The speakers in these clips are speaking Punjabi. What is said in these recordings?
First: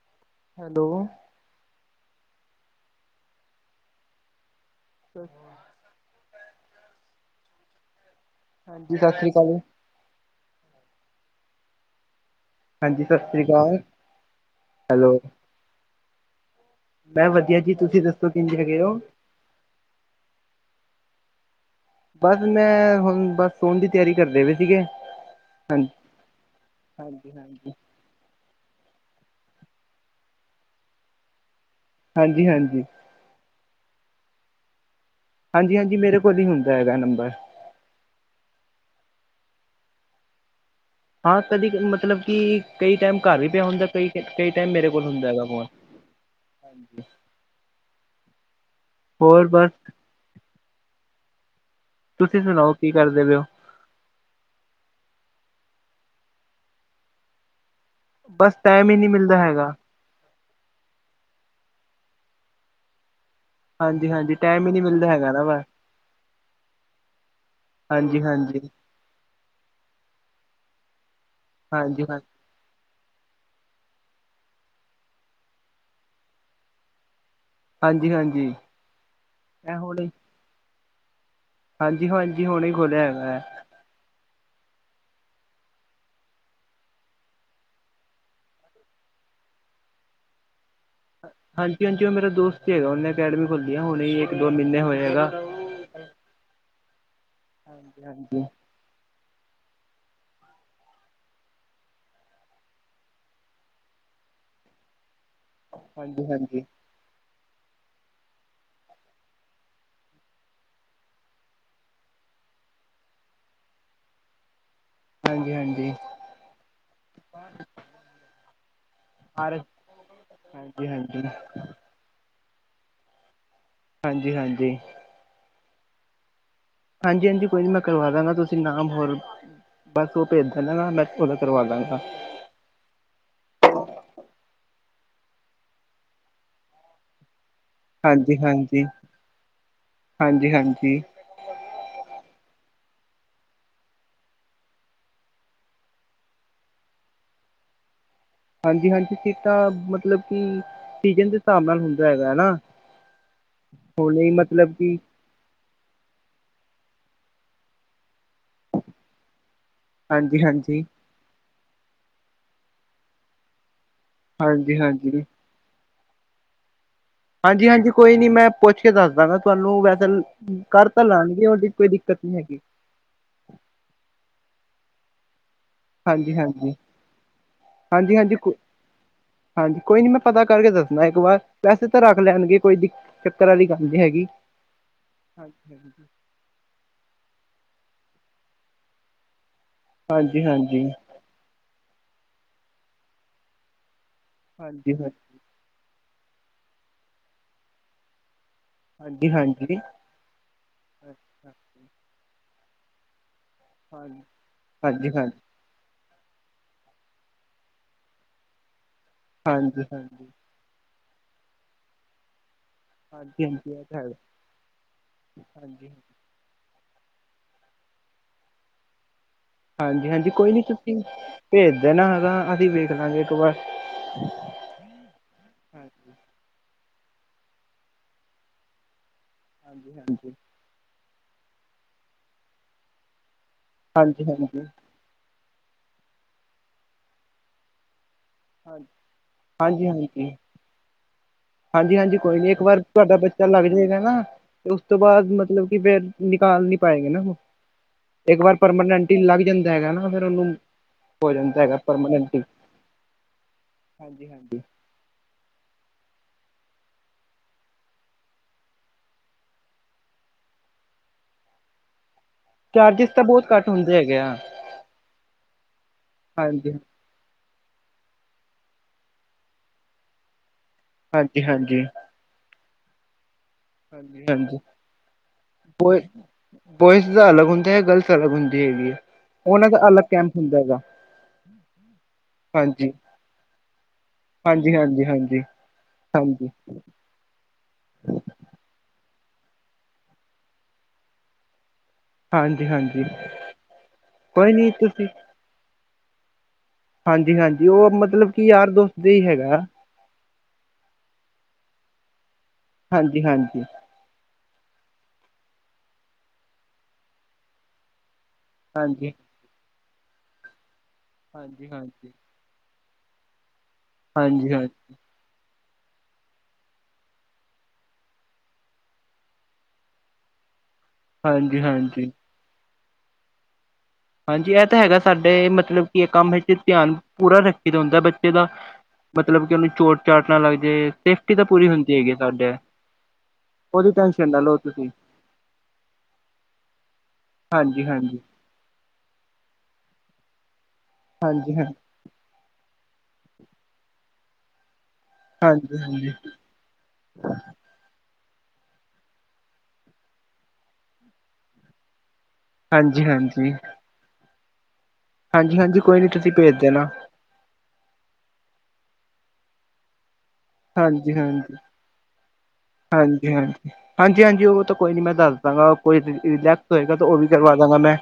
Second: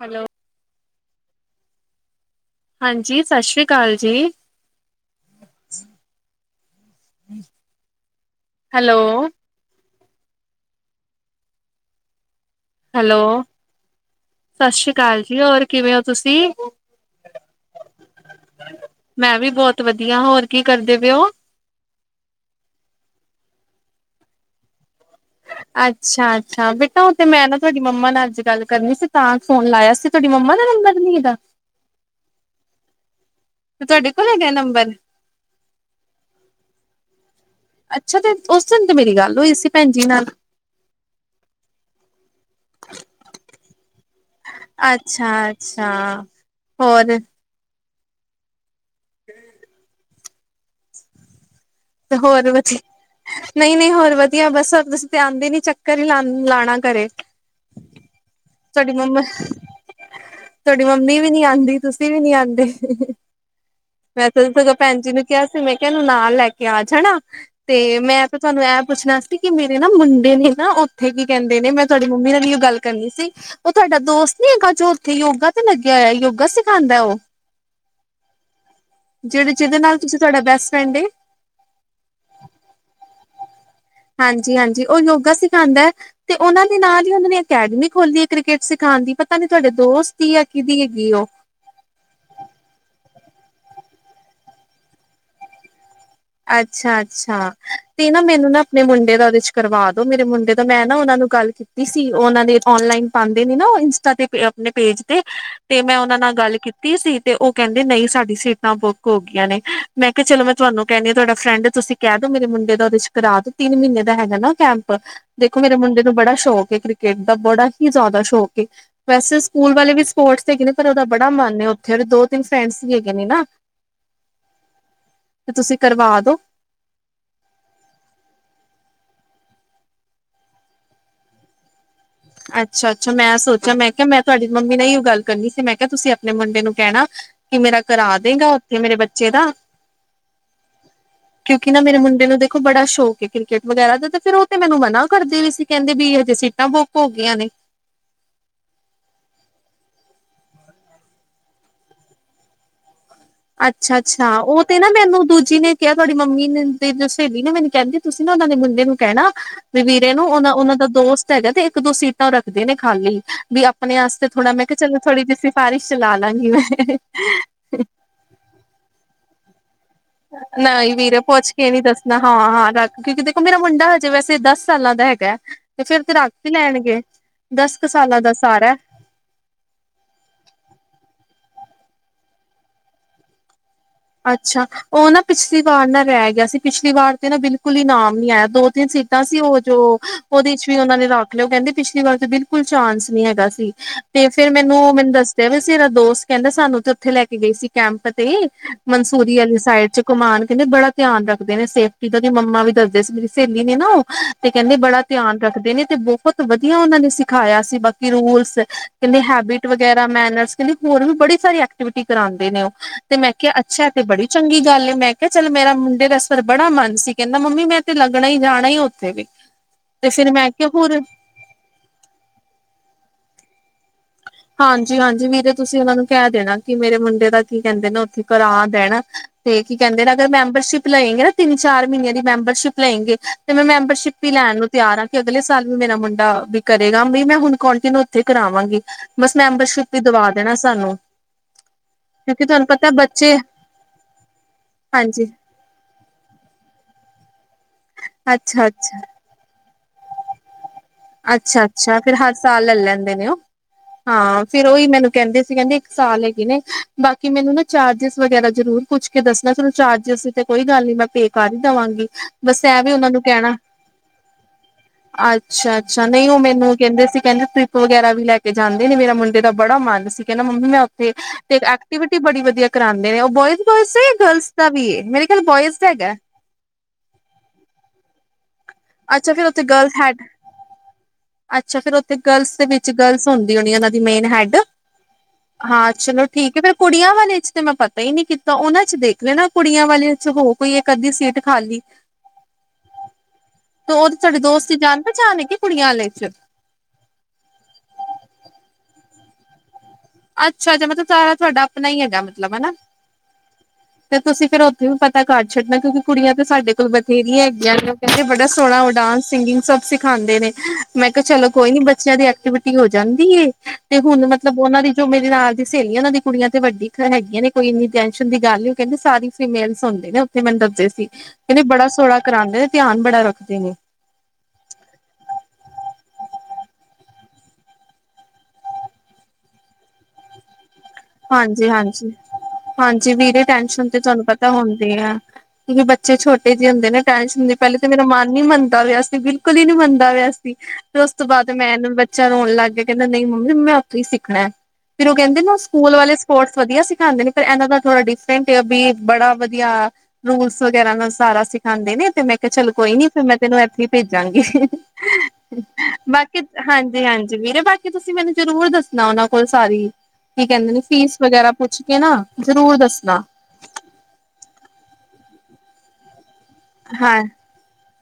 ਹੈਲੋ। ਹੈਲੋ। ਹਾਂਜੀ, ਸਤਿ ਸ਼੍ਰੀ ਅਕਾਲ ਜੀ। ਅੱ। ਹਮ [unintelligible] ਹਾਂਜੀ, ਸਤਿ ਸ਼੍ਰੀ ਅਕਾਲ। ਹਾਂਜੀ ਹੈਲੋ ਸਤਿ ਸ਼੍ਰੀ ਅਕਾਲ। ਸਤਿ ਸ੍ਰੀ ਹੈਲੋ ਅਕਾਲ ਜੀ ਹੋਰ ਕਿਵੇਂ ਹੋ ਤੁਸੀਂ ਮੈਂ ਵਧੀਆ ਜੀ ਤੁਸੀਂ ਦੱਸੋ ਕਿੰਝ ਹੈਗੇ ਹੋ ਮੈਂ ਵੀ ਬਹੁਤ ਵਧੀਆਂ ਹੋਰ ਕੀ ਕਰਦੇ ਪੇ ਓ। ਬਸ ਮੈਂ ਹੁਣ ਬਸ ਸੋਣ ਦੀ ਤਿਆਰੀ ਕਰਦੇ ਪੀ ਸੀਗੇ, ਹਾਂਜੀ ਅੱਛਾ- ਅੱਛਾ ਬੇਟਾ ਉਹ ਤੇ ਹਾਂਜੀ ਮੈਂ ਨਾ ਹਾਂਜੀ ਤੁਹਾਡੀ ਮੰਮਾ ਨਾਲ਼ ਅੱਜ ਗੱਲ ਕਰਨੀ ਸੀ, ਤਾਂ ਫ਼ੋਨ ਲਾਇਆਂ ਸੀ ਤੁਹਾਡੀ ਮੰਮਾ ਦਾ ਨੰਬਰ ਨੀਂ ਹੈਗਾ। ਹਾਂਜੀ- ਹਾਂਜੀ। ਤੇ ਤੁਹਾਡੇ ਕੋਲ ਹੈਗਾ ਨੰਬਰ। ਹਾਂਜੀ -ਹਾਂਜੀ ਮੇਰੇ ਕੋਲ ਹੀ ਹੁੰਦਾ ਹੈਗਾ ਨੰਬਰ। ਅੱਛਾ ਤੇ ਉਸ ਦਿਨ ਤੇ ਮੇਰੀ ਗੱਲ ਹੋਈ ਸੀ ਭੈਣਜੀ ਨਾਲ ਹਾਂ ਕਦੀ, ਮਤਲਬ ਕਿ ਕਈ ਟੈਮ ਘਰ ਵੀ ਪਿਆ ਹੁੰਦਾ ਕਈ ਕਈ ਟੈਮ ਤੇ ਅੱਛਾ - ਅੱਛਾ ਹੋਰ ਹੋਰ ਬਸ ਤੇ ਤੁਸੀਂ ਹੋਰ ਸੁਣਾਓ ਵਧ ਕੀ ਕਰਦੇ ਪਏ ਹੋ ਨਹੀਂ -ਨਹੀਂ ਹੋਰ ਵਧੀਆਂ ਬਸ ਤੁਸੀਂ ਤੇ ਆਂਦੇ ਨੀ ਚੱਕਰ ਹੀ ਲਾ ਲਾਣਾ ਘਰੇਂ। ਬਸ ਟਾਈਮ ਤੁਹਾਡੀ ਹੀ ਨਹੀਂ ਮੰਮਾ ਮਿਲਦਾ ਹੈਗਾ ਤੁਹਾਡੀ ਮੰਮੀ ਵੀ ਨੀਂ ਆਂਦੀ ਤੁਸੀਂ ਵੀ ਨੀ ਆਂਦੇ। ਹਾਂਜੀ ਹਾਂਜੀ ਵੈਸੇ ਟਾਈਮ ਹੀ ਸਗੋਂ ਨਹੀਂ ਮਿਲਦਾ ਭੈਣਜੀ ਨੂੰ ਹੈਗਾ ਨਾ ਕਿਹਾ ਸੀ, ਬਸ ਮੈਂ ਕਿਹਾਂ ਇਹਨੂੰ ਨਾਲ ਲੈ ਕੇ ਆ ਜਾਣਾ ਤੇ ਹਾਂਜੀ ਮੈਂ ਤੇ ਹਾਂਜੀ ਤੁਹਾਨੂੰ ਐ -ਪੁੱਛਣਾ ਸੀ ਕਿ ਮੇਰੇ ਨਾ ਮੁੰਡੇ ਨੇਂ ਨਾ ਉੱਥੇ ਕੀ ਕਹਿੰਦੇ ਨੇ, ਮੈਂ ਹਾਂਜੀ ਤੁਹਾਡੀ ਹਾਂ ਮੰਮੀ ਨਾਲ ਵੀ ਉਹ ਗੱਲ ਕਰਨੀ ਸੀ, ਉਹ ਤੁਹਾਡਾ ਦੋਸਤ ਨੀ ਹੈਗਾ ਜੋ ਉੱਥੇ ਯੋਗਾ ਤੇ ਲੱਗਿਆਂ ਹੋਇਆਂ ਯੋਗਾ ਸਿਖਾਂਦਾ ਓ। ਹਾਂਜੀ -ਹਾਂਜੀ। ਜਿਹਦੇ ਇਹ -ਜਿਹਦੇ ਨਾਲ਼ ਤੁਸੀਂ ਤੁਹਾਡਾ ਬੈਸਟ ਫਰੈਂਡ ਏਂ। ਹਾਂਜੀ -ਹਾਂਜੀ ਹੁਣ ਹੀ ਖੋਲ੍ਹਿਆ ਹੈਗਾ ਐ। ਹਾਂਜੀ- ਹਾਂਜੀ ਉਹ ਯੋਗਾ ਸਿਖਾਦਾ ਐਂ। ਤੇ ਉਹਨਾਂ ਦੇ ਨਾਲ ਹੀ ਉਹਨਾਂ ਨੇ ਅਕੈਡਮੀ ਖੋਲੀ ਹੈ ਕ੍ਰਿਕਟ ਸਿਖਾਣ ਦੀ, ਪਤਾ ਨੀ ਤੁਹਾਡੇ ਦੋਸਤ ਦੀ ਯਾ ਕਿਹਦੀ ਹੈਗੀ ਏਂ। ਹਾਂਜੀ -ਹਾਂਜੀ ਉਹ ਮੇਰਾ ਦੋਸਤ ਹੀ ਹੈਗਾ, ਉਹਨੇ ਅਕੈਡਮੀ ਖੋਲੀ ਐ, ਹੁਣ ਹੀ ਇੱਕ ਦੋ ਮਹੀਨੇ ਹੋਏ ਹੈਗਾ। ਅੱਛਾ- ਅੱਛਾ ਤੇ ਨਾ ਹਾਂਜੀ-ਹਾਂਜੀ, ਮੈਂਨੂੰ ਨਾ। ਮੇਰੇ ਮੁੰਡੇ ਦਾ ਉਹਦੇ ਚ ਕਰਵਾ ਦੋ, ਮੇਰੇ ਮੁੰਡੇ ਦਾ ਮੈਂ ਨਾ ਉਹਨਾਂ ਨੂੰ ਕਾਲ ਕੀਤੀ -ਤੀ ਸੀ ਉਹਨਾਂ ਦੇ ਔਨਲਾਈਨ ਪਾਂਦੇ ਨੇ ਨਾ ਉਹ ਇੰਸਟਾ ਤੇ ਆਪਣੇਂ ਪੇਜ ਤੇ। ਤੇ ਮੈਂ ਉਹਨਾਂ ਨਾਲ਼ ਗੱਲ ਹਾਂਜੀ-ਹਾਂਜੀ, ਕੀਤ -ਤੀ ਸੀ ਤੇ ਉਹ ਕਹਿੰਦੇ, ਨਹੀਂ ਸਾਡੀ ਸੀਟਾਂ ਬੁੱਕ ਹੋ ਗਈਆਂ ਨੇਂ, ਮੈਂ ਕਿਹਾਂ ਚਲੋ ਮੈਂ ਤੁਹਾਂਨੂੰ ਕਹਿੰਨੀ ਆ ਤੁਹਾਡਾ ਫਰੈਡ ਐਂ, ਤੁਸੀ ਕਹਿ ਦੋ ਮੇਰੇ ਮੁੰਡੇ ਦਾ ਉਹਦੇ ਚ ਕਰਾ ਦੋ ਤਿੰਨ ਮਹੀਨੇ ਦਾ ਹੈਗਾ ਨਾ ਉਹ ਕੈਂਪ ਦੇਖੋ ਮੇਰੇ ਹਾਂਜੀ-ਹਾਂਜੀ ਮੁੰਡੇ ਨੂੰ ਬੜਾਂ ਸ਼ੌਕ ਏ ਕ੍ਰਿਕਟ ਦਾ, ਬੜਾ ਹੀ ਜ਼ਿਆਦਾ ਸ਼ੌਕ ਏਂ। ਵੈਸੇ ਆਰ ਸਕੂਲ ਵਾਲੇ ਵੀ ਸਪੋਰਟਸ ਹੈਗੇ ਨੇ ਪਰ ਉਹਦਾ ਹਾਂਜੀ-ਹਾਂਜੀ, ਬੜਾਂ ਮਨ ਏਂ ਉੱਥੇ, ਦੋ ਤਿੰਨ ਫਰੈਂਡਸ ਵੀ ਹੈਗੇ ਨੇ ਨਾ ਹਾਂਜੀ- ਹਾਂਜੀ। ਤੇ ਤੁਸੀਂ ਕਰਵਾ ਦੋ। ਹਾਂਜੀ- ਹਾਂਜੀ ਕੋਈ ਨੀ ਮੈਂ ਕਰਵਾ ਦਾਂਗਾ ਤੁਸੀਂ ਨਾਮ ਹੋਰ ਬਸ ਉਹ ਭੇਜ ਦੇਨਾ ਨਾ, ਮੈਂ ਉਹਦਾ ਕਰਵਾ ਦਾਂਗਾ। ਅੱਛਾ- ਅੱਛਾ ਮੈਂ ਸੋਚਿਆ ਮੈਂ ਕਿਹਾ ਮੈਂ ਤੁਹਾਡੀ ਮੰਮੀ ਨਾਲ ਏਈਓ ਗੱਲ ਕਰਨੀ ਸੀ ਮੈਂ ਕਿਹਾ ਤੁਸੀਂ ਆਪਣੇ ਮੁੰਡੇ ਨੂੰ ਕਹਿਣਾਂ। ਕੀ ਮੇਰਾ ਕਰਾਦੇਗਾ, ਉੱਥੇ ਹਾਂਜੀ-ਹਾਂਜੀ, ਮੇਰੇ ਬੱਚੇ ਦਾ ਹਾਂਜੀ-ਹਾਂਜੀ, ਕਿਉਂਕਿ ਨਾ ਮੇਰੇ ਮੁੰਡੇ ਨੂੰ ਦੇਖੋ ਬੜਾ ਸ਼ੌਕ ਏਂ, ਕ੍ਰਿਕਟ ਵਗੈਰਾ ਦਾ ਤੇ ਫ਼ਿਰ ਉਹ ਤੇ ਮੈਂਨੂੰ ਮਨਾ ਕਰਦੇ ਵੀ ਸੀਂ। ਕਹਿੰਦੇ ਵੀ ਹਜੇ ਸੀਟਾਂ ਬੁੱਕ ਹੋ ਗਈਆਂ ਨੇਂ। ਹਾਂਜੀ- ਹਾਂਜੀ ਸੀਟਾਂ ਮੱਤਲਬ ਕਿ ਸੀਜ਼ਨ ਦੇ ਹਿਸਾਬ ਨਾਲ਼ ਹੁੰਦਾਂ ਹੈਗਾ ਨਾ। ਅੱਛਾ, ਅੱਛਾ ਹੁਣੇ ਉਹ ਮਤਲਬ ਤੇ ਨਾ ਕਿ ਮੈਨੂੰ ਦੂਜੀ ਨੇ ਕਿਹਾ ਤੁਹਾਡੀ ਮੰਮੀ ਨੇ ਦੇ ਜੋ ਸਹੇਲੀ ਨਾ ਮੈਨੂੰ ਕਹਿੰਦੀ ਤੁਸੀਂ ਨਾ ਉਹਨਾਂ ਦੇ ਮੁੰਡੇ ਨੂੰ ਕਹਿਣਾ ਵੀ ਵੀਰੇ ਨੂੰ ਉਹ ਉਹਨਾਂ ਹਾਂਜੀ-ਹਾਂਜੀ, ਦਾ ਦੋਸਤ ਹੈਗਾ ਤੇ ਇੱਕ ਦੋ ਸੀਟਾਂ ਰੱਖਦੇ ਨੇ ਖਾਲੀ ਵੀ ਆਪਣੇ ਵਾਸਤੇ ਥੋੜਾ ਮੈਂ ਕਿਹਾ ਚਲੋ ਹਾਂਜੀ-ਹਾਂਜੀ ਥੋੜ੍ਹੀ ਜਿਹੀ ਸਿਫਾਰਿਸ਼ ਚਲਾ ਲਾਂਗੀ ਮੈਂ ਹਾਂਜੀ, ਹਾਂਜੀ ਕੋਈ ਨੀ ਮੈਂ ਪੁੱਛ ਕੇ ਦੱਸ ਦਾਂਗਾ [unintelligible] ਕਰ ਨਹੀਂ ਤਾਂ ਵੀਰੇ ਲੈਣਗੇ ਪੁੱਛ ਉਹਦੀ ਕੇ ਨੀ ਕੋਈ ਦੱਸਣਾ ਦਿੱਕਤ ਹਾਂ ਨੀ ਹੈਗੀ। ਹਾਂ ਰੱਖ ਕੇ ਕਿਤੇ ਮੇਰਾ ਮੁੰਡਾ ਹਜੇ ਵੈਸੇ ਦਸ ਸਾਲਾਂ ਦਾ ਹੈਗੇ ਤੇ ਫੇਰ ਤੇ ਰੱਖ ਵੀ ਹਾਂਜੀ-ਹਾਂਜੀ, ਹਾਂਜੀ-ਹਾਂਜੀ ਲੈਣਗੇ ਦਸ ਕ ਹਾਂਜੀ ਸਾਲਾਂ ਦਾ ਹਾਂਜੀ ਕੋ ਸਾਰਾ ਹਾਂਜੀ ਕੋਈ ਨੀ ਮੈਂ ਪਤਾ ਕਰਕੇ ਦੱਸਣਾ ਇੱਕ ਵਾਰ ਵੈਸੇ ਤਾਂ ਰੱਖ ਲੈਣਗੇ ਕੋਈ ਚੱਕਰ ਆਲੀ ਗੱਲ ਨਹੀਂ ਹੈਗੀ ਅੱਛਾ ਉਹ ਨਾ ਪਿਛਲੀ ਵਾਰ ਹਾਂਜੀ-ਹਾਂਜੀ। ਨਾ ਰਹਿ ਗਿਆ ਸੀ ਪਿਛਲੀ ਵਾਰ ਤੇ ਨਾ ਬਿਲਕੁਲ ਹੀ ਨਾਮ ਨੀ ਆਇਆ ਦੋ-ਤਿੰਨ ਸੀਟ ਟਾ ਸੀ ਉਹ ਜੋ ਹਾਂਜੀ ਹਾਂ ਉਹਦੇ ਚ ਵੀ ਹਾਂਜੀ-ਹਾਂਜੀ। ਉਹਨਾਂ ਨੇ ਰੱ ਉਹ ਕਹਿੰਦੇ ਪਿਛਲੀ ਵਾਰ ਤੇ ਬਿਲਕੁਲ ਚਾਂਸ ਨੀ ਹੈਗਾ ਸੀ ਤੇ ਫੇਰ ਮੈਨੂੰ ਮੈਨੂੰ ਹਾਂਜੀ-ਹਾਂਜੀ, ਦੱਸ ਸੀ ਦੋਸਤ ਕਹਿੰਦੇ ਸਾਨੂੰ ਤੇ ਉੱਥੇ ਲੈ ਕੇ ਗਈ ਸੀ ਕੈਂਪ ਤੇ ਮਨਸੂਰੀ ਆਲੀ ਹਾਂਜੀ-ਹਾਂਜੀ, ਸਾਈਡ ਚ ਘੁਮਾਨ ਕਹਿੰਦੇ ਬੜਾ ਧਿਆਨ ਹਾਂਜੀ-ਹਾਂਜੀ ਰੱਖਦੇ ਨੇ ਇਹ ਸੇਫਟੀ ਦਾ ਉਹਦੇ ਮੰਮਾ ਵੀ ਦੱਸਦੇ ਸੀ ਮੇ ਸਹੇਲੀ ਨੇ ਨਾ ਉਹ ਤੇ ਕਹਿੰਦੇ ਬੜਾ ਧਿਆਨ ਰੱਖਦੇ ਨੇ ਤੇ ਬਹੁਤ ਵਧੀਆ ਉਹਨਾਂ ਨੇ ਸਿਖਾਇਆ ਸੀ ਬਾਕੀ ਰੂਲਸ ਕਹਿੰਦੇ ਹੈਬਿਟ ਵਗੈਰਾ ਮੈਨਰਸ ਕਹਿੰਦੇ ਹੋਰ ਵੀ ਬੜੀ ਸਾਰੀ ਐਕਟੀਵਿਟੀ ਕਰਾਂਦੇ ਨੇ ਉਹ ਤੇ ਮੈਂ ਅੱਛਾ ਇਹ ਤਾਂ ਤੇ ਹੈਗਾ ਬੜੀ ਚੰਗੀ ਗੱਲ ਏ ਮੈਂ ਕਿਹਾ ਚੱਲ ਮੇਰਾ ਹਾਂਜੀ। ਮੁੰਡੇ ਦਾ ਦਾ ਬੜਾ ਮਨ ਸੀ ਕਹਿੰਦਾ ਮੰਮੀ ਮੈਂ ਤੇ ਲੱਗਣਾ ਈ ਜਾਣਾ ਈ ਉੱਥੇ ਵੇ ਹਾਂਜੀ, ਹਾਂਜੀ ਕੋਈ ਨੀ ਤੁਸੀਂ ਭੇਜ ਦੇਣਾ [unintelligible] ਅਸੀਂ ਵੇਖ ਲਾਂਗੇ ਇੱਕ ਵਾਰ ਹਾਂਜੀ, ਹਾਂਜੀ ਵੀਰੇ ਤੁਸੀਂ ਉਹਨਾਂ ਨੂੰ ਹਾਂਜੀ-ਹਾਂਜੀ, ਕਹਿ ਦੇਣਾ ਕਿ ਮੇਰੇ ਮੁੰਡੇ ਦਾ ਕੀ ਕਹਿੰਦੇ ਨੇ ਉੱਥੇ ਕਰਾ ਦੇਣ ਤੇ ਕੀ ਕਹਿੰਦੇ ਨੇ ਅਗਰ ਹਾਂਜੀ-ਹਾਂਜੀ, ਮੈਂਬਰਸ਼ਿਪ ਲਏਗੇ ਨਾ ਤਿੰਨ ਚਾਰ ਮਹੀਨਿਆਂ ਦੀ ਮੈਂਬਰਸ਼ਿਪ ਲਏਗੇ ਤੇ ਮੈਂ ਮੈਂਬਰਸ਼ਿਪ ਵੀ ਹਾਂਜੀ-ਹਾਂਜੀ, ਹਾਂਜੀ। ਲੈਣ ਨੂੰ ਹਾਂਜੀ ਤਿਆਰ ਆ ਕਿ ਅਗਲੇ ਸਾਲ ਵੀ ਮੇਰਾ ਮੁੰਡਾ ਵੀ ਕਰੇਗਾ ਵੀ ਮੈਂ ਹੁਣ ਕੋਂਟੀਨਿਊ ਉੱਥੇ ਹਾਂਜੀ ਕਰਾਵਾਂਗੀ ਬਸ ਮੈਂਬਰਸ਼ਿਪ ਹਾਂਜੀ ਵੀ ਹਾਂਜੀ ਦਵਾ ਦੇਣਾ ਸਾਨੂੰ ਹਾਂਜੀ, ਹਾਂਜੀ ਕੋਈ ਕਿਉਂਕਿ ਨੀ ਇੱਕ ਤੁਹਾਨੂੰ ਵਾਰ ਪਤਾ ਤੁਹਾਡਾ ਬੱਚੇ ਬੱਚਾ ਲੱਗਜੇਗਾ ਨਾ ਤੇ ਉਸ ਤੋਂ ਹਾਂਜੀ ਬਾਅਦ ਮਤਲਬ ਕਿ ਫੇਰ ਨਿਕਾਲ ਨੀ ਪਾਏਗੇ ਨਾ ਇੱਕ ਵਾਰ ਅੱਛਾ ਅੱਛਾ ਪਰਮਾਨੈਂਟ ਹੀ ਲੱਗ ਜਾਂਦਾ ਹੈਗਾ ਨਾ ਫੇਰ ਉਹਨੂੰ ਹੋ ਜਾਂਦਾ ਅੱਛਾ, ਹੈਗਾ ਅੱਛਾ ਫਿਰ ਹਰ ਪਰਮਾਨੈਂਟਲੀ ਸਾਲ ਲੈ ਲੈਂਦੇ ਨੇ ਉਹ ਹਾਂਜੀ ਹਾਂ ਹਾਂਜੀ ਫੇਰ ਉਹੀ ਮੈਨੂੰ ਕਹਿੰਦੇ ਸੀ ਕਹਿੰਦੇ ਇੱਕ ਸਾਲ ਹੈਗੇ ਨੇ ਬਾਕੀ ਮੈਨੂੰ ਨਾ ਚਾਰਜਿਸ ਵਗੈਰਾ ਜ਼ਰੂਰ ਪੁੱਛ ਕੇ ਦੱਸਣਾ ਤੁਹਾਨੂੰ ਚਾਰਜਿਸ ਤੇ ਕੋਈ ਗੱਲ ਨੀ ਮੈਂ ਪੇਅ ਕਰ ਹੀ ਦਵਾਂਗੀ ਬਸ ਇਹ ਵੀ ਚਾਰਜਿਸ ਉਹਨਾਂ ਨੂੰ ਤਾਂ ਬਹੁਤ ਕਹਿਣਾ, ਘੱਟ ਹੁੰਦੇ ਹੈਗੇ ਆ ਅੱਛਾ, ਅੱਛਾ ਨਹੀਂ ਉਹ ਹਾਂਜੀ ਮੈਨੂੰ ਕਹਿੰਦੇ ਦੇ ਸੀ ਕਹਿੰਦੇ ਟਰੀਪ ਵਗੈਰਾ ਵੀ ਲੈ ਕੇ ਜਾਂਦੇ ਨੇ ਮੇਰਾ ਮੁੰਡੇ ਦਾ ਬੜਾ ਮਨ ਸੀ ਕਹਿੰਦਾ ਮੰਮੀ ਮੈਂ ਤੇ ਹਾਂਜੀ ਹਾਂਜੀ ਐਕਟੀਵਿਟੀ ਬੜੀ ਵਧੀਆ ਕਰਾਂਦੇ ਨੇ ਉਹ ਬਹੁਤ ਬੋਇਜ ਦਾ ਜਾਂ ਹਾਂਜੀ ਗਰਲਸ ਹਾਂਜੀ ਦਾ ਵੀ ਐ ਮੇਰੇ ਖਿਆਲ ਬੋਇਜ਼ ਦਾ ਬੋਏ ਹੈਗਾ ਬੋਇਜ਼ ਦਾ ਅਲੱਗ ਹੁੰਦਾ ਹੈ ਗਰਲਸ ਅਲੱਗ ਹੁੰਦੀ ਹੈਗੀ ਅੱਛਾ ਫੇਰ ਉੱਥੇ ਉਹਨਾਂ ਦਾ ਗਰਲਸ ਅਲੱਗ ਹੈਡ ਕੈਂਪ ਹੁੰਦਾ ਹੈਗਾ ਅੱਛਾ ਫਿਰ ਉੱਥੇ ਗਰਲਸ ਦੇ ਵਿੱਚ ਹਾਂਜੀ ਗਰਲਸ ਹੁੰਦੀ ਹੋਣੀ ਉਹਨਾਂ ਦੀ ਮੇਨ ਹੈੱਡ ਹਾਂਜੀ ਹਾਂਜੀ, ਹਾਂਜੀ। ਹਾਂ ਚਲੋ ਹਾਂਜੀ ਠੀਕ ਏ ਫੇਰ ਕੁੜੀਆਂ ਵਾਲੇ ਚ ਤੇ ਮੈਂ ਪਤਾ ਹੀ ਨਹੀਂ ਕੀਤਾ ਉਹਨਾਂ ਚ ਦੇਖ ਲੈਣਾ ਕੁੜੀਆਂ ਵਾਲਿਆਂ ਚ ਹੋਰ ਕੋਈ ਇੱਕ ਅੱਧੀ ਸੀਟ ਖਾਲੀ। ਹਾਂਜੀ, ਹਾਂਜੀ। ਦੋਸਤ ਤੁਹਾਡੇ ਤੁਹਾਡੇ ਕੋਈ ਦੋਸਤ ਨੀ ਦੀ ਜਾਣ ਤੁਸੀਂ ਪਚਾਣ ਆ ਕਿ ਕੁੜੀਆਂ ਆਲੇ ਚ ਹਾਂਜੀ, ਹਾਂਜੀ ਉਹ ਮਤਲਬ ਕਿ ਯਾਰ ਦੋਸਤ ਦਾ ਹੀ ਹੈਗਾ। ਅੱਛਾ-ਅੱਛਾ ਮਤਲਬ ਸਾਰਾ ਤੁਹਾਡਾ ਆਪਣਾ ਹੀ ਹੈਗਾ ਮਤਲਬ ਹਨਾ ਹਾਂਜੀ-ਹਾਂਜੀ। 'ਤੇ ਤੁਸੀਂ ਫੇਰ ਉੱਥੇ ਵੀ ਪਤਾ ਕਰ ਛੱਡਣਾ ਕਿਉਂਕਿ ਕੁੜੀਆਂ 'ਤੇ ਸਾਡੇ ਕੋਲ ਬਥੇਰੀਆਂ ਹੈਗੀਆਂ ਨੇ ਓ ਕਹਿੰਦੇ ਬੜਾ ਸੋਹਣਾ ਓ ਹਾਂਜੀ ਡਾਂਸ, ਸਿਗਿੰਗ ਸਭ ਸਿਖਾਂਦੇ ਨੇ ਮੈਂ ਕ ਚਲੋ ਹਾਂਜੀ ਹਾਂਜੀ ਕੋਈ ਨੀ ਹਾਂਜੀ ਬੱਚਿਆਂ ਦੀ ਐਕਟੀਵੀ ਟੀ ਹੋ ਜਾਂਦੀ ਏ 'ਤੇ ਹੁਣ ਹਾਂਜੀ ਮਤਲਬ ਉਨਾਂ ਦੀ ਜੋ ਮੇਰੇ ਨਾਲ ਦੀ ਸੇਲੀ ਉਨਾਂ ਦੀ ਕੁੜੀਆਂ 'ਤੇ ਵੱਡੀ ਹੈਗੀਆਂ ਨੇ ਕੋਈ ਇੰਨੀ ਟੈਂਸ਼ਨ ਦੀ ਗੱਲ ਓ ਕਹਿੰਦੀ ਸਾਰੀ ਫੀਮੇਲਸ ਹੁੰਦੇ ਨੇ ਉ ਥੇ ਮੈਨੂੰ ਦੱਸਦੇ ਸੀ ਹਾਂਜੀ ਕਹਿੰਦੇ ਬੜਾ ਹਾਂਜੀ ਸੋਹਣਾ ਕਰਾਂਦੇ ਨੇ ਧਿਆਨ ਬੜਾ ਰੱਖਦੇ ਨੇ। ਹਾਂਜੀ ਐ ਤਾਂ ਹੈਗਾ ਸਾਡੇ ਮਤਲਬ ਕਿ ਏ ਕੰਮ ਵਿੱਚ ਧਿਆਨ ਪੂਰਾ ਰੱਖੀ ਦਾ ਹੁੰਦਾ ਬੱਚੇ ਦਾ। ਮਤਲਬ ਕਿ ਉਨੂੰ ਚੋਟ ਚਾਟ ਨਾ ਲੱਗ ਜੇ ਸੇਫਟੀ ਤਾਂ ਪੂਰੀ ਹਾਂਜੀ ਹੁੰਦੀ ਹੈਗੀ ਹਾਂਜੀ ਆ ਸਾਡੇ। ਹਾਂਜੀ ਵੀਰੇ ਟੈਨਸ਼ਨ ਉਹਦੀ 'ਤੇ ਤੁਹਾਨੂੰ ਨਾ ਪਤਾ ਲਓ ਤੁਸੀਂ ਹੁੰਦੀ ਹੈ। ਕਿਉਂਕਿ ਬੱਚੇ ਛੋਟੇ ਜੇ ਹੁੰਦੇ ਨੇ ਟੈਂਨਸ਼ਨ ਦੇ ਪਹਿਲੇ ਹਾਂਜੀ ਤਾਂ ਮੇਰਾ ਹਾਂਜੀ ਮਨ ਨੀ ਮੰਨਦਾ ਪਿਆ ਸੀ ਬਿਲ ਕੁਲ ਈ ਨੀ ਮੰਨਦਾ ਪੈ ਆ ਸੀ ਫੇਰ ਉਸ ਤੋਂ ਬਾਅਦ ਹਾਂਜੀ ਹਾਂ ਮੈਂਨੂੰ ਬੱ ਚਾ ਰੋਣ ਲਾਗੇ ਕਹਿੰਦਾ ਨਈ ਮੰਮੀ ਮੈਂ ਉਥੋਂ ਈ ਸਿੱਖਣਾ‌ ਐ ਫੇਰ ਓ ਕਹਿੰਦੇ ਨਾ ਹਾਂਜੀ ਸਕੂਲ ਹਾਂਜੀ ਵਾਲੇ ਸਪੋਰਟਸ ਵਧੀਆ ਸਿਖਾਂਦੇ ਨੇ ਪਰ ਐਨਾ ਦਾ ਥੋੜਾ ਡੀਫ ਰੇਟ ਏ ਓ ਬੀ ਬੜਾ ਵਧੀਆ ਰੂਲਸ ਵਗੈਰਾ ਨਾ ਸਾਰਾ ਸਿਖਾਂਦੇ ਨੇ 'ਤੇ ਮੈਂ ਕੇ ਚਲੋ ਕੋਈ ਹਾਂਜੀ ਨੀ ਫਿਰ ਮੈਂ ਹਾਂਜੀ ਤੈਨੂੰ ਐਥੀ ਭੇਜਾਂਗੀ। ਹਾਂਜੀ ਹਾਂਜੀ ਕੋਈ ਨੀ ਤੁਸੀਂ ਬਾਕੀ ਭੇਜ ਦੇਣਾ ਹਾਂਜੀ-ਹਾਂਜੀ ਵੀਰੇ ਬਾ ਕੀ ਤੁਸੀਂ ਮੈਨੂੰ ਜ਼ਰੂਰ ਦੱਸਣਾ ਉਨਾਂ ਕੋਲ ਸਾਰੀ ਕੀ ਕਹਿੰਦੇ ਨੇ ਹਾਂਜੀ ਫੀਸ ਵਗੈਰਾ ਹਾਂਜੀ ਪੁੱਛ ਕੇ ਨਾ ਜ਼ਰੂਰ ਦੱਸਣਾ। ਹਾਂਜੀ-ਹਾਂਜੀ ਓ ਤਾਂ ਕੋਈ ਨੀ ਮੈਂ ਦੱਸ ਦਾਂਗਾ ਕੋਈ ਰੀ ਰਿਲੈਕਸ ਹੋਏਗਾ ਤਾਂ ਓ ਵੀ ਕਰਵਾ ਦਾਂਗਾ ਮੈਂ।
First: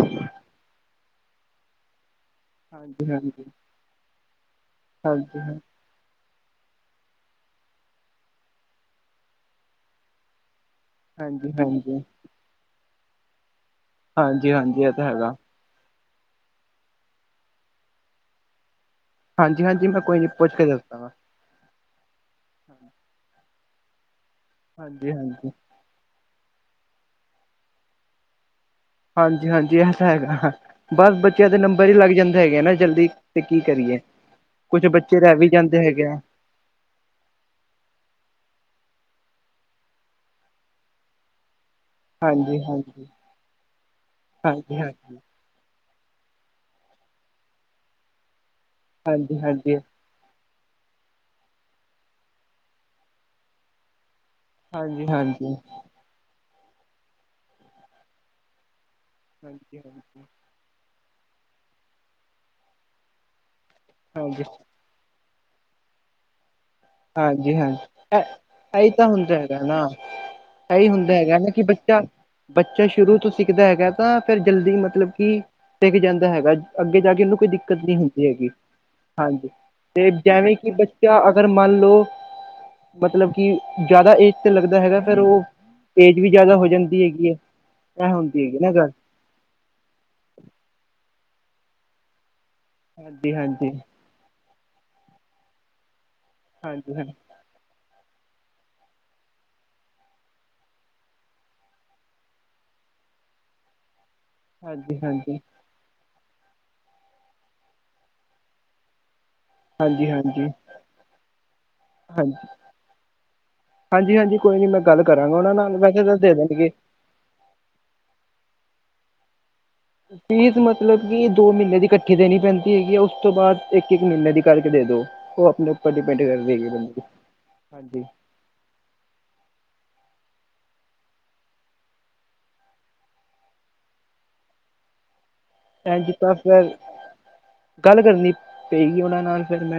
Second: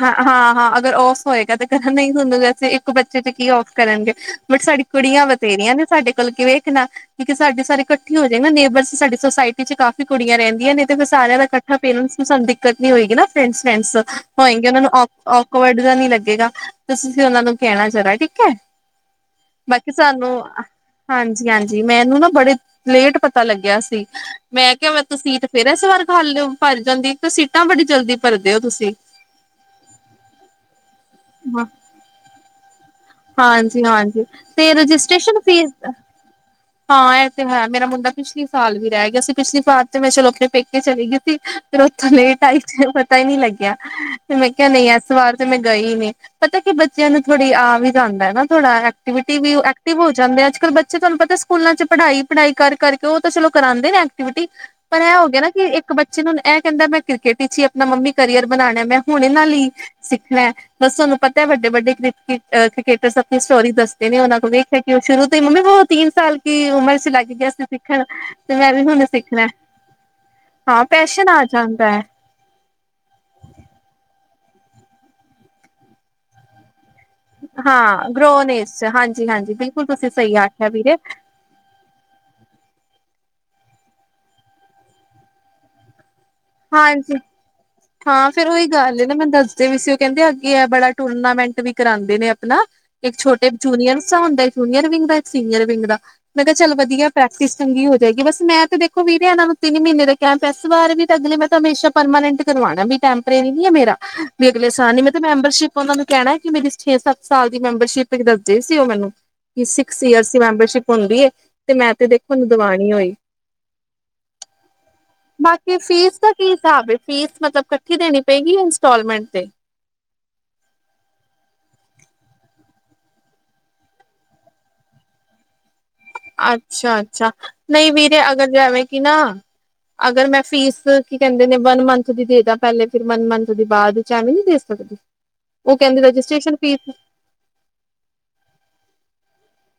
ਹਾਂ-ਹਾਂ-ਹਾਂ ਅਗਰ ਔਫ ਹੋਏਗਾ 'ਤੇ ਕਰਨ ਨਈ ਹੁੰਦਾ ਤੇ ਤੁਸੀਂ ਇੱਕ ਹਾਂਜੀ ਬੱਚੇ 'ਤੇ ਹਾਂਜੀ ਕੀ ਔਫ ਕਰਨਗੇ ਬਟ ਸਾਡੀ ਕੁੜੀਆਂ ਹਾਂਜੀ ਹਾਂ ਵਥੇਰੀਆਂ ਨੇ ਸਾਡੇ ਕੋਲ ਕਿ ਵੇਖਣਾ ਕਿਉਂਕਿ ਸਾਡੇ ਸਾਰੇ ਇਕੱਠੇ ਹੋ ਜਾਏ ਨਾ ਨੇਬਰਸ ਸਾਡੀ ਸੋਸਾਇਟੀ 'ਚ ਕਾਫੀ ਕੁੜੀਆਂ ਰਹਿੰਦੀਆਂ ਨੇ 'ਤੇ ਫਿਰ ਸਾਰਿਆਂ ਦਾ ਹਾਂਜੀ ਕੱਠਾ ਹਾਂਜੀ ਪੇਰੈਂਟਸ ਨੂੰ ਸਾਨੂੰ ਦਿੱਕਤ ਨੀ ਹੋਏਗੀ ਨਾ ਫਰੈਂਡਸ-ਫਰੈਂਡਸ ਹਾਂਜੀ ਹੋਏਗੇ ਉਨਾਂ ਹਾਂਜੀ ਨੂੰ ਇਹ ਤਾਂ ਹੈਗਾ ਔ ਕਵਰਡ ਜਾਂ ਨੀ ਲੱਗੇਗਾ 'ਤੇ ਤੁਸੀਂ ਉਨਾਂ ਨੂੰ ਕੈਣਾ ਜਰਾ ਠੀਕ ਐ। ਹਾਂਜੀ ਹਾਂਜੀ ਬਾਕੀ ਮੈਂ ਕੋਈ ਨੀ ਸਾਨੂੰ, ਪੁੱਛ ਕੇ ਦੱਸਦਾ ਵਾ ਹਾਂ ਜੀ-ਹਾਂਜੀ ਮੈਨੂੰ ਨਾ ਬੜੇ ਲੇਟ ਪਤਾ ਲੱਗਿਆ ਸੀ ਮੈਂ ਕੇਆ ਮੈਂ ਹਾਂਜੀ ਤੋਂ ਸੀਟ ਹਾਂਜੀ ਫੇਰ ਐਸ ਵਾਰ ਖਾਲੀ ਓ ਭਰ ਜਾਂਦੀ 'ਤੇ ਸੀਟਾਂ ਬੜੀ ਜਲਦੀ ਭਰਦੇ ਓ ਤੁਸੀਂ। ਹਾਂਜੀ-ਹਾਂਜੀ ਏ ਤਾਂ ਹੈਗਾ ਬਸ ਬੱਚਿਆਂ ਦੇ ਨੰਬਰ ਈ ਲੱਗ ਜਾਂਦੇ ਹੈਗੇ ਆ ਨਾ ਜਲਦੀ 'ਤੇ ਕੀ ਕਰੀਏ, ਹਾਂਜੀ-ਹਾਂਜੀ ਤੇ ਕੁਛ ਬੱਚੇ ਰੈ ਰਜਿਸਟ੍ਰੇਸ਼ਨ ਵੀ ਫੀਸ ਜਾਂਦੇ ਹੈਗੇ ਆ। ਹਾਂ ਐ 'ਤੇ ਹੈ ਮੇਰਾ ਮੁੰਡਾ ਪਿਛਲੀ ਸਾਲ ਵੀ ਰਹਿ ਗਿਆ ਸੀ ਪਿਛਲੀ ਸਾਲ 'ਤੇ ਮੈਂ ਚਲੋ ਆਪਣੇ ਪੇਕੇ ਚਲੀ ਗੀ ਸੀ। ਫਿਰ ਉੱਥੋਂ ਲੇਟ ਆਈ ਹਾਂਜੀ ਹਾਂਜੀ ਪਤਾ ਈ ਨੀ ਲੱਗਿਆ 'ਤੇ ਮੈਂ ਕਿਹਾ ਹਾਂਜੀ ਨਈ ਐਸ ਹਾਂਜੀ ਵਾਰ 'ਤੇ ਮੈਂ ਗਈ ਨਈ ਪਤਾ ਕਿ ਬੱਚਿਆਂ ਨੂੰ ਥੋੜੀ ਆ ਵੀ ਜਾਂਦਾ ਨਾ ਥੋੜਾ ਐ ਕਵਿਟੀ ਹਾਂਜੀ ਵੀ ਓ ਹਾਂਜੀ ਐਕਟਿਵ ਹੋ ਜਾਂਦੇ ਅੱਜ-ਕੱਲ ਬੱ ਚੇ ਤੁਹਾਨੂੰ ਪਤਾ ਸਕੂਲਾਂ 'ਚ ਪੜਾਈ-ਪੜਾਈ ਕਰ ਕਰਕੇ ਓ ਤਾਂ ਚਲੋ ਕਰਾਂਦੇ ਨੇ ਐਕਟੀਵਿਟੀ ਪਰ ਹਾਂਜੀ ਹਾਂਜੀ ਐ ਹੋ ਗਿਆ ਨਾ ਹਾਂਜੀ ਕਿ ਇੱਕ ਬੱਚੇ ਨੂੰ ਐ ਕਹਿੰਦਾ ਮੈਂ ਕ੍ਰਿਕਟ ਵਿੱਚ ਈ ਆਪਣਾ ਮੰਮੀ ਕਰੀਅਰ ਬਣਾਨਾ ਐ ਮੈਂ ਹੁਣ ਏਨਾਂ ਲਈ ਹਾਂਜੀ ਸਿੱਖਣਾ ਐ ਬਸ ਤੁਹਾਨੂੰ ਪਤਾ ਐ ਵੱਡੇ-ਵੱਡੇ ਕ੍ਰਿਕ ਅ ਕ੍ਰਿਕੇਟਰ ਆਪਣੀ ਸਟੋਰੀ ਦੱਸ ਤੇਮੇ ਉਨਾਂ ਹਾਂਜੀ ਕੋ ਵੇਖਿਆ ਕਿ ਓ ਸ਼ੁਰੂ ਤੋਂ ਈ ਮੰਮੀ ਵੋ ਤਿੰਨ ਸਾਲ ਕੀ ਉਮਰ 'ਚ ਲੱਗ ਗਿਆ ਹਾਂਜੀ ਸੀ ਹਾਂਜੀ ਸਿੱਖਣ 'ਤੇ ਮੈਂ ਇਹ ਵੀ ਇਹੀ ਹੁਣੇ ਤਾਂ ਹੁੰਦਾ ਸਿੱਖਣੈ। ਹੈਗਾ ਨਾ ਹਾਂ ਇਹੀ ਹੁੰਦਾ ਪੈਸ਼ਨ ਹੈਗਾ ਆ ਨਾ ਕਿ ਜਾਂਦਾ ਬੱਚਾ ਐ। ਬੱਚਾ ਸ਼ੁਰੂ ਤੋਂ ਸਿੱਖਦਾ ਹੈਗਾ ਤਾਂ ਫਿਰ ਜਲਦੀ ਮਤਲਬ ਕਿ ਟਿੱਕ ਜਾਂਦਾ ਹੈਗਾ ਅੱਗੇ ਜਾ ਕੇ ਉਨੂੰ ਕੋਈ ਦਿੱਕਤ ਨੀ ਹਾਂ ਹੁੰਦੀ ਹੈਗੀ, ਗਰੋਨ ਏਜ ਚ ਹਾਂਜੀ ਬਿਲਕੁਲ ਤੁਸੀਂ 'ਤੇ ਸਹੀ ਜੇਵੇ ਆਖਿਆ ਕਿ ਵੀਰੇ ਬੱਚਾ ਅਗਰ ਮੰਨ ਲੋ, ਮਤਲਬ ਕਿ ਜ਼ਿਆਦਾ ਏਜ 'ਤੇ ਲੱਗਦਾ ਹੈਗਾ ਫੇਰ ਓ ਏਜ ਵੀ ਜ਼ਿਆਦਾ ਹੋ ਜਾਂਦੀ ਹਾਂਜੀ ਹੈਗੀ ਐ। ਹਾਂ ਫਿਰ ਉਹੀ ਗੱਲ ਨਾ ਮੈਨੂੰ ਦੱਸਦੇ ਵੀ ਸੀ ਓ ਕਹਿੰਦੇ ਅੱਗੇ ਐ ਬੜਾ ਟੂਰਨਾਮੈਂਟ ਵੀ ਕਰਾਂਦੇ ਨੇ ਆਪਣਾ ਇੱਕ ਹਾਂਜੀ ਛੋਟੇ ਹਾਂਜੀ ਜੂਨੀਅਰਸ ਹੁੰਦਾ ਜੂਨੀਅਰ ਵਿੰਗ ਦਾ ਇੱਕ ਸੀਨੀਅਰ ਵਿੰਗ ਦਾ ਮੈਂ ਕਿਹਾ ਚੱਲ ਹਾਂਜੀ ਹਾਂ ਵਧੀਆ ਪੈ ਚੰਗੀ ਹੋ ਜਾਏਗੀ ਬਸ ਮੈਂ ਤਾਂ ਦੇਖੋ ਵੀਰੇ ਐਨਾਂ ਨੂੰ ਤਿੰਨ ਮੀਨੇ ਦਾ ਕੈ ਇਸ ਵਾਰ ਵੀ ਤਾਂ ਅਗਲੇ ਮੈਂ ਤਾਂ ਹਮੇਸ਼ਾ ਪਰਮਾਨੈਂਟ ਕਰਵਾਣਾ ਵੀ ਟੈਂਪਰੇਰੀ ਨੀ ਐ ਮੇਰਾ ਵੀ ਅਗਲੇ ਸਾਲ ਹਾਂਜੀ ਨੀ ਮੈਂ ਤੇ ਹਾਂਜੀ ਮੈਂਬਰਸ਼ਿਪ ਓਨਾਂ ਨੂੰ ਕੈਣਾ ਕੀ ਮੇਰੀ ਛੇ ਸੱਤ ਸਾਲ ਦੀ ਮੈਂਬਰਸ਼ਿਪ ਦੱਸਦੇ ਸੀ ਓ ਮੈਨੂੰ ਕੀ ਸਿਕਸ ਹਾਂਜੀ ਈਅਰਸ ਦੀ ਹਾਂਜੀ ਮੈਂਬਰਸ਼ਿਪ ਹੁੰਦੀ ਏ ਤੇ ਮੈਂ ਤੇ ਦੇਖੋ ਦਵਾਣੀ ਹੋਈ ਹਾਂਜੀ-ਹਾਂਜੀ ਕੋਈ ਨਈ ਮੈਂ ਗੱਲ ਕਰਾਂਗਾ ਓਨਾ ਨਾਲ ਬਾਕੀ ਵੈਸੇ ਤਾਂ ਫੀਸ ਦਾ ਦੇ ਦ ਕੀ ਹਿਸਾਬ ਏ ਫੀਸ ਮਤਲਬ ਇਕੱਠੀ ਦੇਣੀ ਪਏਗੀ ਯਾ ਇੰਸਟੌਲਮੈਂਟ ਤੇ? ਫੀਸ ਮਤਲਬ ਕੀ ਦੋ ਮੀਨੇ ਦੀ ਕੱਠੀ ਦੇਣੀ ਪੈਂਦੀ ਹੈਗੀ ਆ ਉਸ ਤੋਂ ਬਾਦ ਇੱਕ-ਇੱਕ ਮੀਂਨੇ ਦੀ ਕਰਕੇ ਦੇ ਦੋ। ਓ ਅਪਣੇ ਤੇ ਡਿਪੇਂਡ ਅੱਛਾ-ਅੱਛਾ ਨਈ ਵੀਰੇ ਅਗਰ ਜੈਂਵੇ ਕੀ ਨਾ ਅਗਰ ਮੈਂ ਫੀਸ ਕੀ ਕੈਂਦੇ ਨੇ ਵਨ ਮੰਥ ਦੀ ਦੇ ਦਾ ਪੈਲੇ ਫੇਰ ਵਨ ਮੰਥ ਦੀ ਬਾਦ ਚ ਐਵੇਂ ਨੀ ਦੇ ਸਕਦੀ? ਓ ਕੈਂਦੇ ਭੈਣ ਜੀ ਤਾਂ ਰਜਿਸਟ੍ਰੇਸ਼ਨ ਫਿਰ ਫੀਸ ਗੱਲ ਕਰਨੀ ਪਏਗੀ ਓਨਾਂ ਨਾਲ ਫਿਰ ਮੈ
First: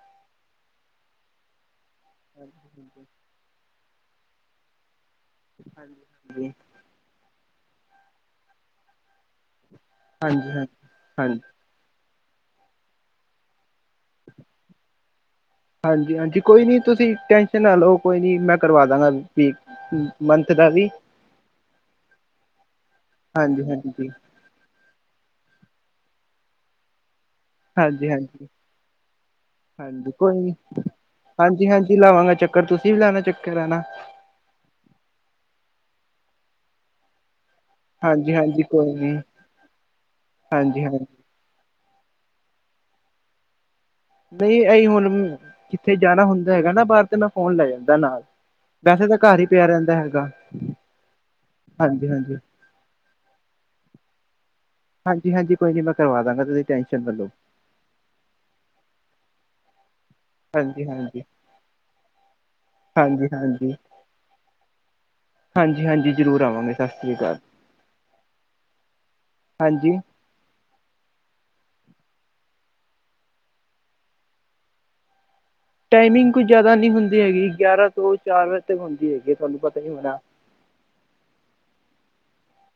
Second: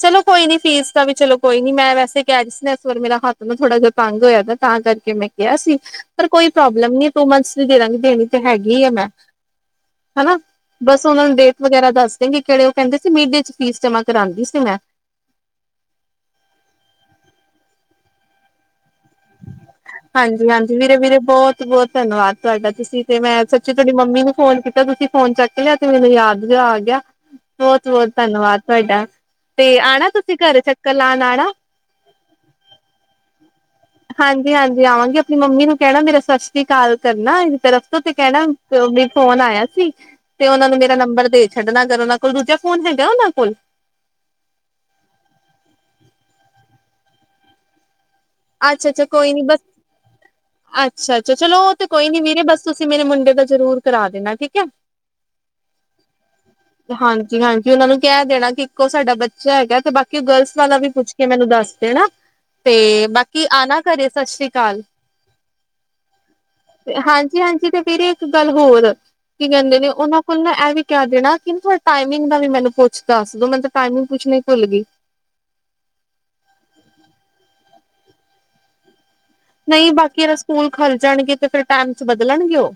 ਚਲੋ ਕੋਈ ਨੀ ਫੀਸ ਦਾ ਵੀ ਚਲੋ ਕੋਈ ਨੀ ਮੈਂ ਵੈਸੇ ਕੈ ਰੀ ਸੀ ਇਸ ਵਾਰ ਮੇਰਾ ਹੱ ਥ ਨਾ ਥੋੜਾ ਜਾ ਤੰਗ ਹੋਇਆ ਪਿਆ ਨਾ ਤਾਂ ਕਰਕੇ ਮੈਂ ਕਿਆ ਸੀ ਪਰ ਕੋਈ ਪ੍ਰੋਬ ਲੰਮੀ ਟੁ ਮੰਥਸ ਦੀ ਦੇ ਦਾਂਗੀ ਦੇਣੀ ਤੇ ਹੈਗੀ ਆ ਮੈਂ ਹਨਾ ਹਾਂਜੀ ਹਾਂਜੀ ਬਸ ਉਨਾਂ ਨੂੰ ਹਾਂਜੀ ਦੇ ਵਗੈਰਾ ਦੱਸ ਦੇਂਗੇ ਕੇੜੇ ਓ ਕੈਂਦੇ ਸੀ ਮੀ ਡੇ ਚ ਫੀਸ ਜਮਾਂ ਕਰਾਂਦੀ ਸੀ। ਮੈਂ ਹਾਂਜੀ-ਹਾਂਜੀ ਕੋਈ ਨੀ ਤੁਸੀਂ ਟੈਸ਼ਨ ਨਾ ਲਓ ਕੋਈ ਨੀ ਮੈਂ ਕਰਵਾ ਦਾਂਗਾ। ਵੀ ਮੰਥ ਦਾ ਹਾਂਜੀ-ਹਾਂਜੀ ਵੀ ਵੀਰੇ-ਵੀਰੇ ਬੋਤ-ਬੋਤ ਧੰਨਵਾਦ ਤੁਹਾਡਾ ਤੁਸੀਂ ਤੇ ਮੈਂ ਹਾਂਜੀ ਸੱਚੀ ਹਾਂਜੀ ਤੁਹਾਡੀ ਜੀ ਮੰਮੀ ਨੂੰ ਫੋਨ ਕੀਤਾ ਤੁਸੀਂ ਫੋਨ ਚੱਕ ਲਿਆ ਤੇ ਮੈਨੂੰ ਯਾਦ ਜਾ ਆ ਗਿਆ। ਬੋਤ-ਬੋਤ ਹਾਂਜੀ ਹਾਂਜੀ ਧੰਨਵਾਦ ਤੁਹਾਡਾ। ਤੇ ਆਣਾ ਹਾਂਜੀ ਤੁਸੀਂ ਕੋਈ ਨੀ ਘਰ ਚੱਕਰ ਲਾਣ ਆਣਾ? ਕਰ ਤੁਸੀਂ ਵੀ ਲਾਣਾ ਚੱਕਰ ਆਣਾ। ਹਾਂਜੀ-ਹਾਂਜੀ ਆਵਾਂਗੀ ਆਪਣੀ ਮੰਮੀ ਨੂੰ ਕੈਣਾ ਮੇਰਾ ਸਸ ਸ੍ਰੀ ਕਾਲ ਕਰਨਾ [unintelligible] ਤਰਫ ਤੋ ਤੇ ਹਾਂਜੀ ਕੈਣਾ ਹਾਂਜੀ ਤੇ ਓ ਕੋਈ ਵੀ ਨੀ ਫੋਨ ਆਇਆ ਸੀ ਤੇ ਓਨਾ ਨੂੰ ਹਾਂਜੀ ਮੇਰਾ ਹਾਂਜੀ ਨੰਬਰ ਦੇ ਛੱਡਣਾ ਕਰਨਾ ਕੋਲ ਦੂਜਾ ਫੋਨ ਹੈਗਾ ਓਨਾਂ ਕੋਲ? ਨਈ ਏ ਈ ਹੁਣ ਕਿੱਥੇ ਜਾਣਾ ਹੁੰਦਾ ਹੈਗਾ ਨਾ ਬਾਰ ਤੇ ਮੈਂ ਫੋਨ ਲੈ ਜਾਂਦਾ ਨਾਲ। ਅੱਛਾ-ਅੱਛਾ ਵੈਸੇ ਤਾਂ ਕੋਈ ਘਰ ਨੀ ਹੀ ਬਸ ਪਿਆ ਰਹਿੰਦਾ ਹੈਗਾ ਅੱਛਾ-ਅੱਛਾ ਚਲੋ ਓ ਤੇ ਹਾਂਜੀ ਕੋਈ ਨੀ ਹਾਂਜੀ ਵੀਰੇ ਬਸ ਤੁਸੀਂ ਮੇਰੇ ਮੁੰਡੇ ਦਾ ਜ਼ਰੂਰ ਕਰਾ ਦੇਣਾ ਠੀਕ ਐ। ਹਾਂਜੀ-ਹਾਂਜੀ ਕੋਈ ਨੀ ਮੈਂ ਕਰਵਾ ਦਾਂਗਾ ਤੁਸੀਂ ਟੈਂਨਸ਼ਨ ਨਾ ਲੋ। ਵੀ ਓਨਾਂ ਨੂੰ ਕੈ ਦੇਣਾ ਕੀ ਇੱਕੋ ਸਾਡਾ ਬੱਚਾ ਹੈਗੈ ਤੇ ਬਾ ਕੀ ਗਰਲਸ ਵਾਲਾ ਹਾਂਜੀ ਵੀ ਪੁੱਛ ਹਾਂਜੀ ਕੇ ਮੈਨੂੰ ਦੱਸ ਦੇਣਾ ਤੇ ਹਾਂਜੀ ਬਾਕੀ ਹਾਂਜੀ ਆਣਾ ਘਰੇ ਸਸ ਸ੍ਰੀ ਕਾਲ। ਹਾਂਜੀ ਹਾਂਜੀ ਜ਼ਰੂਰ ਆਵਾਂਗੇ ਸਤਿ ਸ਼੍ਰੀ ਅਕਾਲ ਹਾਂਜੀ-ਹਾਂਜੀ ਤੇ ਵੀਰੇ ਇੱਕ ਗੱਲ ਹੋਰ ਕੀ ਕੈਂਦੇ ਨੇ ਹਾਂਜੀ ਓਨਾਂ ਕੁਲ ਨਾ ਐ ਵੀ ਕੈ ਦੇਣਾ ਕੀ ਨਾ ਥੋਂ ਟਾਈਮਿੰਗ ਦਾ ਵੀ ਮੈਨੂੰ ਪੁੱਛ ਦੱਸ ਦੋ ਮੈਨੂੰ ਤਾਂ ਟਾਈਮਿੰਗ ਪੁੱਛਣੀ ਭੁੱਲ ਗੀ। ਟਾਈਮਿੰਗ ਕੋਈ ਜਾਦਾ ਨੀ ਹੁੰਦੀ ਹੈਗੀ ਗਿਆਰਾਂ ਤੋਂ ਚਾਰ ਵਜੇ ਤੱਕ ਹੁੰਦੀ ਹੈਗੀ। ਤੁਹਾਨੂੰ ਪਤਾ ਹੀ ਨਈ ਹੋਣਾ ਬਾਕੀ ਅਰ ਸਕੂਲ ਖੱਲ ਜਾਣਗੇ ਤੇ ਫੇਰ ਟੈਮ ਚ ਬਦਲਣਗੇ ਓ?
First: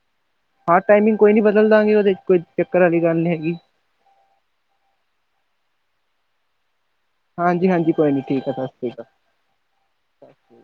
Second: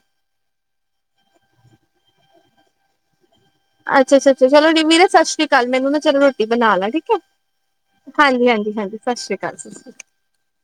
ਹਾਂ ਟਾਈਮਿੰਗ ਕੋਈ ਨੀ ਬਦਲ ਦਾਂਗੇ ਉਦੇ ਕੋਈ ਚੱਕਰ ਆਲੀ ਗੱਲ ਨੀ ਹੈਗੀ। ਅੱਛਾ-ਅੱਛਾ ਛਾ ਚਲੋ ਵੀਰੇ ਸਸ ਸ੍ਰੀ ਕਾਲ ਮੈਂਨੂੰ ਨਾ ਚਲੋ ਰੋਟੀ ਬਣਾ ਲਾ ਠੀ ਕੈ ਹਾਂਜੀ ਹਾਂਜੀ ਕੋਈ ਨੀ ਠੀਕ ਆ ਸਤਿ ਸ਼੍ਰੀ ਹਾਂਜੀ-ਹਾਂਜੀ-ਹਾਂਜੀ ਸਸ ਸ੍ਰੀ ਕਾਲ ਸ ਅਕਾਲ